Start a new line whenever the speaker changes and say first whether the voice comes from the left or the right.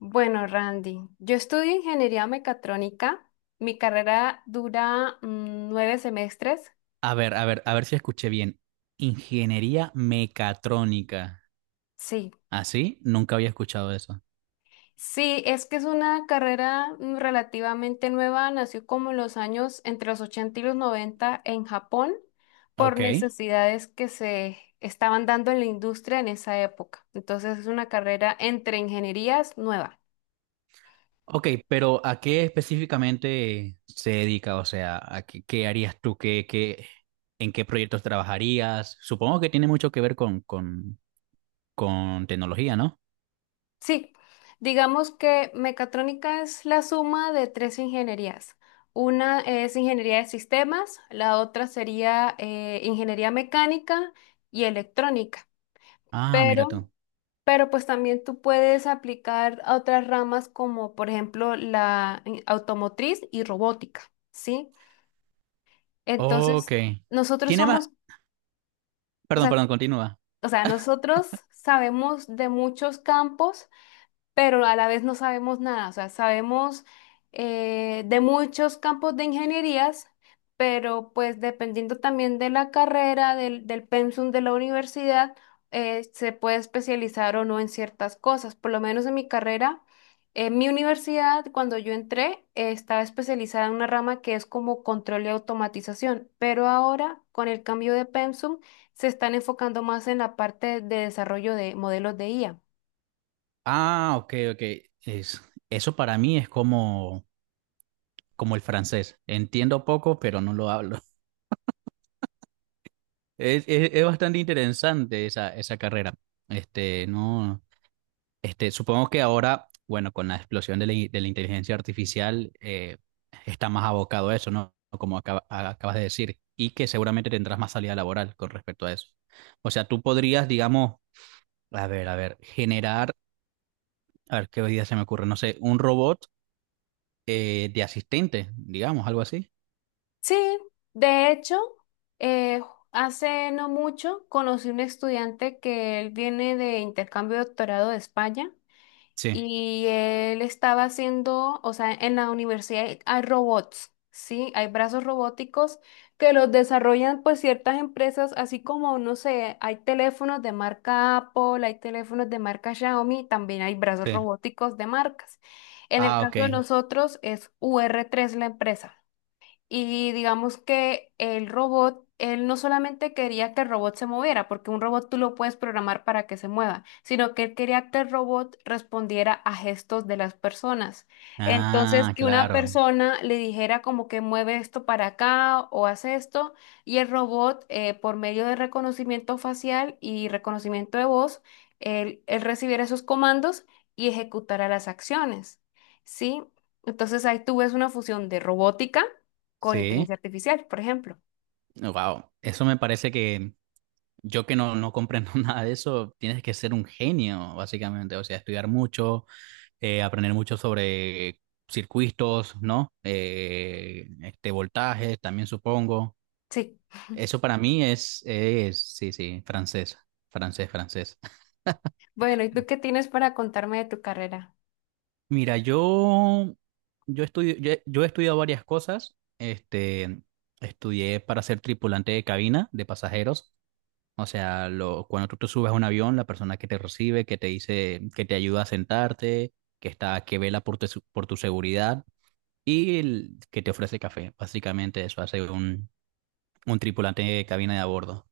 left: Bueno, Randy, yo estudio ingeniería mecatrónica. Mi carrera dura nueve semestres.
right: A ver, a ver, a ver si escuché bien. Ingeniería mecatrónica.
left: Sí,
right: ¿Así? Nunca había escuchado eso.
left: sí, es que es una carrera relativamente nueva. Nació como en los años entre los 80 y los 90 en Japón por
right: Ok.
left: necesidades que se estaban dando en la industria en esa época. Entonces es una carrera entre ingenierías nueva.
right: Ok, pero ¿a qué específicamente se dedica? O sea, ¿qué harías tú? ¿En qué proyectos trabajarías? Supongo que tiene mucho que ver con, con tecnología, ¿no?
left: Sí, digamos que mecatrónica es la suma de tres ingenierías. Una es ingeniería de sistemas, la otra sería ingeniería mecánica y electrónica.
right: Ah, mira
left: Pero,
right: tú.
left: pero pues también tú puedes aplicar a otras ramas como por ejemplo la automotriz y robótica, ¿sí?
right: Ok.
left: Entonces, nosotros
right: Tiene más...
left: somos, o
right: Perdón,
left: sea,
right: perdón, continúa.
left: o sea, nosotros sabemos de muchos campos pero a la vez no sabemos nada. O sea, sabemos de muchos campos de ingenierías, pero pues dependiendo también de la carrera, del pensum de la universidad, se puede especializar o no en ciertas cosas. Por lo menos en mi carrera, en mi universidad, cuando yo entré, estaba especializada en una rama que es como control y automatización, pero ahora con el cambio de pensum se están enfocando más en la parte de desarrollo de modelos de IA.
right: Ah, ok, ok. Es, eso para mí es como el francés. Entiendo poco, pero no lo hablo. Es bastante interesante esa carrera. No, supongo que ahora, bueno, con la explosión de la inteligencia artificial, está más abocado a eso, ¿no? Como acabas de decir, y que seguramente tendrás más salida laboral con respecto a eso. O sea, tú podrías, digamos, a ver, generar, a ver qué idea se me ocurre, no sé, un robot de asistente, digamos, algo así.
left: Sí, de hecho, eh, hace no mucho conocí un estudiante que él viene de intercambio de doctorado de España
right: Sí,
left: y él estaba haciendo, o sea, en la universidad hay robots, ¿sí? Hay brazos robóticos que los desarrollan pues ciertas empresas, así como, no sé, hay teléfonos de marca Apple, hay teléfonos de marca Xiaomi, también hay brazos
right: sí.
left: robóticos de marcas. En el
right: Ah, ok.
left: caso de nosotros es ur tres la empresa. Y digamos que el robot, él no solamente quería que el robot se moviera, porque un robot tú lo puedes programar para que se mueva, sino que él quería que el robot respondiera a gestos de las personas. Entonces,
right: Ah,
left: que una
right: claro.
left: persona le dijera como que mueve esto para acá o hace esto, y el robot, por medio de reconocimiento facial y reconocimiento de voz, él recibiera esos comandos y ejecutara las acciones. ¿Sí? Entonces ahí tú ves una fusión de robótica con
right: Sí.
left: inteligencia artificial, por ejemplo.
right: Wow, eso me parece que yo que no comprendo nada de eso, tienes que ser un genio, básicamente. O sea, estudiar mucho, aprender mucho sobre circuitos, ¿no? Voltajes, también supongo.
left: Sí.
right: Eso para mí es, sí, sí, francés, francés, francés.
left: Bueno, ¿y tú qué tienes para contarme de tu carrera?
right: Mira, yo he estudiado varias cosas. Estudié para ser tripulante de cabina de pasajeros. O sea, cuando tú te subes a un avión, la persona que te recibe, que te dice, que te ayuda a sentarte, que está, que vela por tu seguridad, y el que te ofrece café. Básicamente eso hace un tripulante de cabina de a bordo.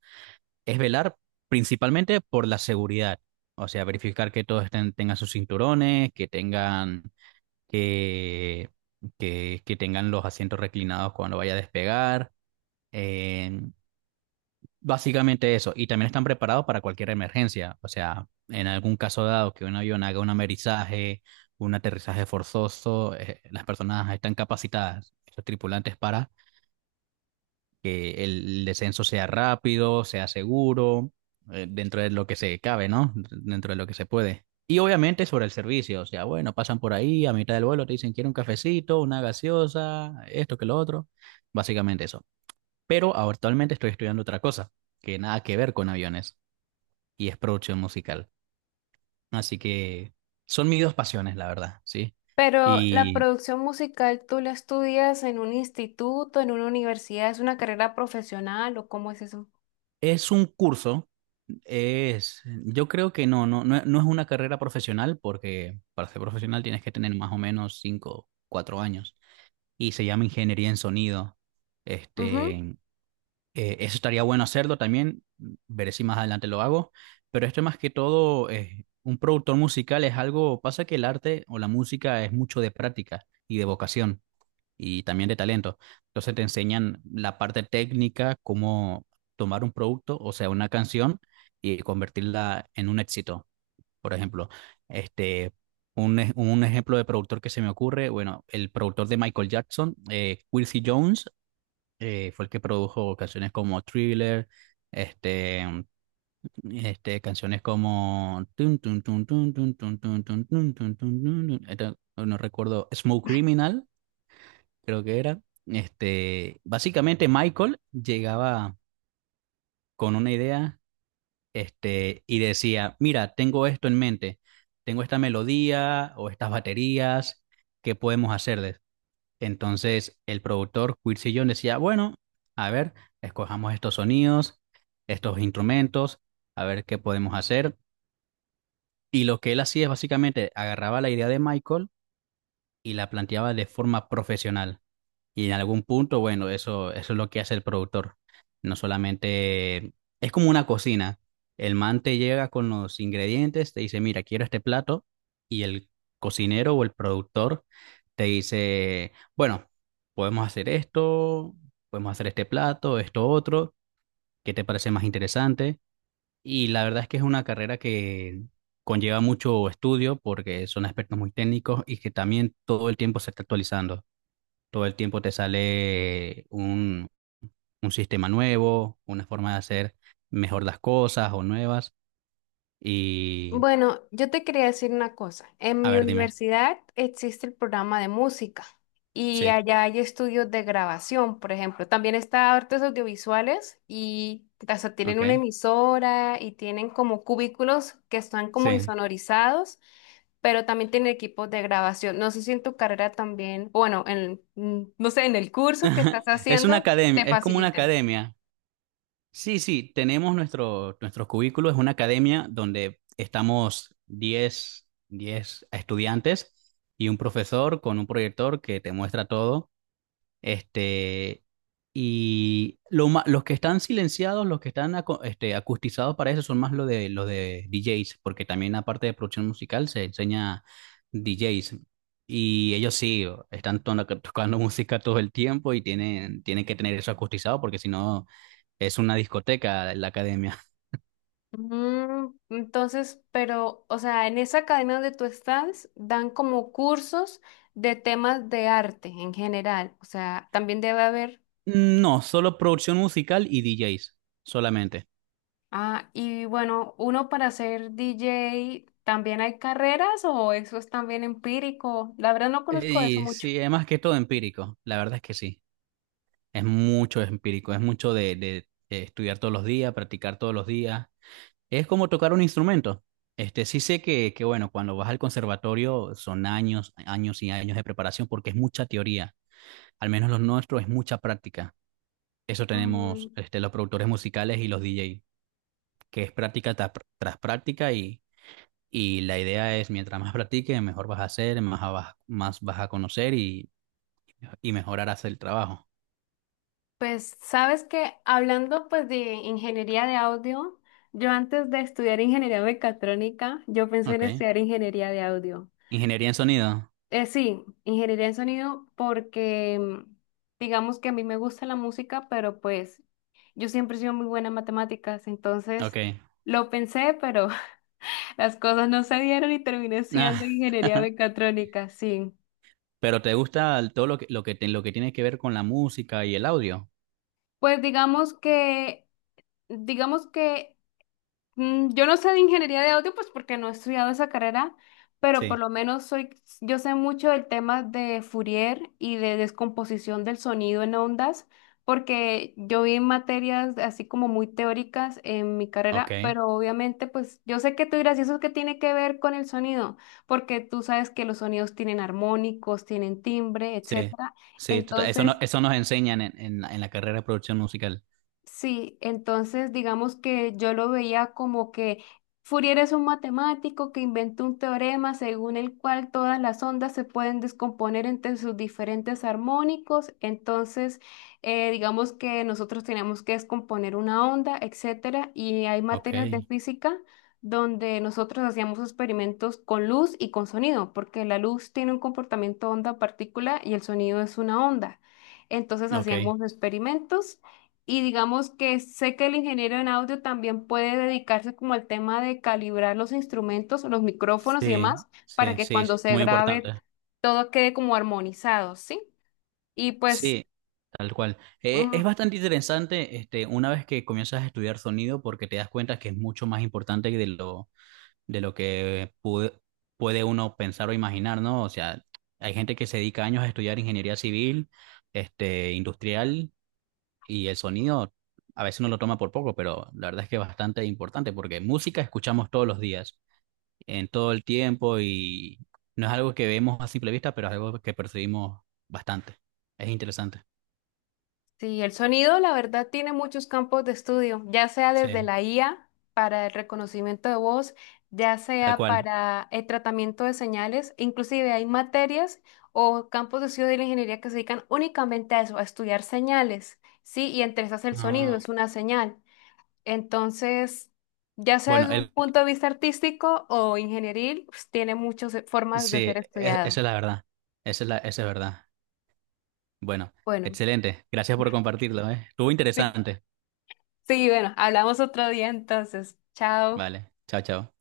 right: Es velar principalmente por la seguridad. O sea, verificar que todos estén, tengan sus cinturones, que, que tengan los asientos reclinados cuando vaya a despegar. eh, Básicamente eso, y también están preparados para cualquier emergencia. O sea, en algún caso dado que un avión haga un amerizaje, un aterrizaje forzoso, las personas están capacitadas, los tripulantes, para que el descenso sea rápido, sea seguro, dentro de lo que se cabe, ¿no? Dentro de lo que se puede. Y obviamente sobre el servicio. O sea, bueno, pasan por ahí a mitad del vuelo, te dicen, quiero un cafecito, una gaseosa, esto que lo otro, básicamente eso. Pero actualmente estoy estudiando otra cosa, que nada que ver con aviones, y es producción musical. Así que son mis dos pasiones, la verdad, ¿sí?
left: Pero la
right: Y
left: producción musical, ¿tú la estudias en un instituto, en una universidad? ¿Es una carrera profesional o cómo es eso?
right: es un curso. Es, yo creo que no es una carrera profesional, porque para ser profesional tienes que tener más o menos 5 4 años, y se llama ingeniería en sonido.
left: Ujú.
right: Este, eso estaría bueno hacerlo también. Veré si más adelante lo hago, pero esto más que todo, un productor musical es algo, pasa que el arte o la música es mucho de práctica y de vocación, y también de talento. Entonces te enseñan la parte técnica, cómo tomar un producto, o sea, una canción, y convertirla en un éxito. Por ejemplo, este, un ejemplo de productor que se me ocurre, bueno, el productor de Michael Jackson, Quincy Jones, fue el que produjo canciones como Thriller, este... canciones como tun, tun, tun, tun, tun, tun, tun, tun, tun, tun, tun, tun, tun, tun, no recuerdo, Smoke Criminal, creo que era. Básicamente Michael llegaba con una idea, y decía, mira, tengo esto en mente, tengo esta melodía o estas baterías, ¿qué podemos hacerles? Entonces el productor Quincy Jones decía, bueno, a ver, escojamos estos sonidos, estos instrumentos, a ver qué podemos hacer. Y lo que él hacía es básicamente agarraba la idea de Michael y la planteaba de forma profesional. Y en algún punto, bueno, eso es lo que hace el productor. No solamente es como una cocina. El man te llega con los ingredientes, te dice, mira, quiero este plato, y el cocinero o el productor te dice, bueno, podemos hacer esto, podemos hacer este plato, esto otro. ¿Qué te parece más interesante? Y la verdad es que es una carrera que conlleva mucho estudio, porque son aspectos muy técnicos y que también todo el tiempo se está actualizando. Todo el tiempo te sale un sistema nuevo, una forma de hacer mejor las cosas o nuevas. Y,
left: Bueno, yo te quería decir una cosa. En
right: a
left: mi
right: ver, dime.
left: universidad existe el programa de música y
right: Sí,
left: allá hay estudios de grabación, por ejemplo. También está artes audiovisuales y hasta tienen
right: ok.
left: una emisora y tienen como cubículos que están como
right: Sí.
left: insonorizados pero también tiene equipos de grabación. No sé si en tu carrera también, o bueno, en, no sé, en el curso que estás
right: Es una
left: haciendo,
right: academia,
left: te
right: es como una
left: facilitan.
right: academia. Sí, sí, tenemos nuestro cubículo. Es una academia donde estamos diez estudiantes y un profesor con un proyector que te muestra todo. Este, y los que están silenciados, los que están acustizados para eso son más los de DJs, porque también aparte de producción musical se enseña DJs. Y ellos sí, están tocando música todo el tiempo, y tienen que tener eso acustizado porque si no es una discoteca la academia.
left: Mm, entonces, pero, o sea, en esa academia donde tú estás, dan como cursos de temas de arte en general. O sea, también debe haber.
right: Mm, no, solo producción musical y DJs, solamente.
left: Ah, y bueno, uno para ser DJ, ¿también hay carreras o eso es también empírico? La verdad no conozco eso
right: Y
left: mucho.
right: sí, es más que todo empírico. La verdad es que sí. Es mucho empírico, es mucho de, estudiar todos los días, practicar todos los días. Es como tocar un instrumento. Sí sé que, bueno, cuando vas al conservatorio son años, años y años de preparación porque es mucha teoría. Al menos los nuestros es mucha práctica. Eso
left: Mm,
right: tenemos este, los productores musicales y los DJ, que es práctica tras, tras práctica, y la idea es, mientras más practiques, mejor vas a hacer, más vas a conocer, y mejorarás el trabajo.
left: pues sabes que hablando pues de ingeniería de audio, yo antes de estudiar ingeniería mecatrónica, yo pensé en
right: Ok.
left: estudiar ingeniería de audio.
right: Ingeniería en sonido.
left: Sí, ingeniería en sonido porque digamos que a mí me gusta la música, pero pues yo siempre he sido muy buena en matemáticas, entonces
right: Ok.
left: lo pensé, pero las cosas no se dieron y terminé estudiando ingeniería mecatrónica, sí.
right: Pero te gusta todo lo que, lo que, lo que tiene que ver con la música y el audio.
left: Pues digamos que... Mm, yo no sé de ingeniería de audio, pues porque no he estudiado esa carrera, pero por
right: Sí,
left: lo menos soy, yo sé mucho del tema de Fourier y de descomposición del sonido en ondas, porque yo vi materias así como muy teóricas en mi
right: ok,
left: carrera, pero obviamente pues yo sé que tú dirás, ¿y eso qué tiene que ver con el sonido? Porque tú sabes que los sonidos tienen armónicos, tienen timbre,
right: sí,
left: etcétera.
right: sí, eso, no,
left: Entonces...
right: eso nos enseñan en la carrera de producción musical.
left: Sí, entonces digamos que yo lo veía como que Fourier es un matemático que inventó un teorema según el cual todas las ondas se pueden descomponer entre sus diferentes armónicos. Entonces, digamos que nosotros tenemos que descomponer una onda, etcétera, y hay
right: Ok,
left: materias de física donde nosotros hacíamos experimentos con luz y con sonido, porque la luz tiene un comportamiento onda-partícula y el sonido es una onda. Entonces
right: ok,
left: hacíamos experimentos y digamos que sé que el ingeniero en audio también puede dedicarse como al tema de calibrar los instrumentos, los micrófonos y
right: sí,
left: demás, para
right: sí,
left: que
right: sí, sí,
left: cuando se
right: muy
left: grabe
right: importante.
left: todo quede como armonizado, ¿sí? Y pues
right: Sí, tal cual. Es
left: mm,
right: bastante interesante este, una vez que comienzas a estudiar sonido, porque te das cuenta que es mucho más importante de lo que puede uno pensar o imaginar, ¿no? O sea, hay gente que se dedica años a estudiar ingeniería civil, este, industrial, y el sonido a veces uno lo toma por poco, pero la verdad es que es bastante importante porque música escuchamos todos los días, en todo el tiempo, y no es algo que vemos a simple vista, pero es algo que percibimos bastante. Es interesante.
left: sí, el sonido, la verdad, tiene muchos campos de estudio, ya sea
right: Sí,
left: desde la IA para el reconocimiento de voz, ya
right: tal
left: sea
right: cual.
left: para el tratamiento de señales, inclusive hay materias o campos de estudio de la ingeniería que se dedican únicamente a eso, a estudiar señales, ¿sí? Y entre esas el sonido
right: Ah,
left: es una señal. Entonces, ya sea
right: bueno,
left: desde un punto de vista artístico o ingenieril, pues, tiene muchas formas de
right: sí,
left: ser estudiado.
right: esa es la verdad. Esa es la, esa es verdad. Bueno,
left: Bueno,
right: excelente. Gracias por compartirlo, ¿eh? Estuvo
left: sí,
right: interesante.
left: sí, bueno, hablamos otro día entonces. Chao.
right: Vale, chao, chao.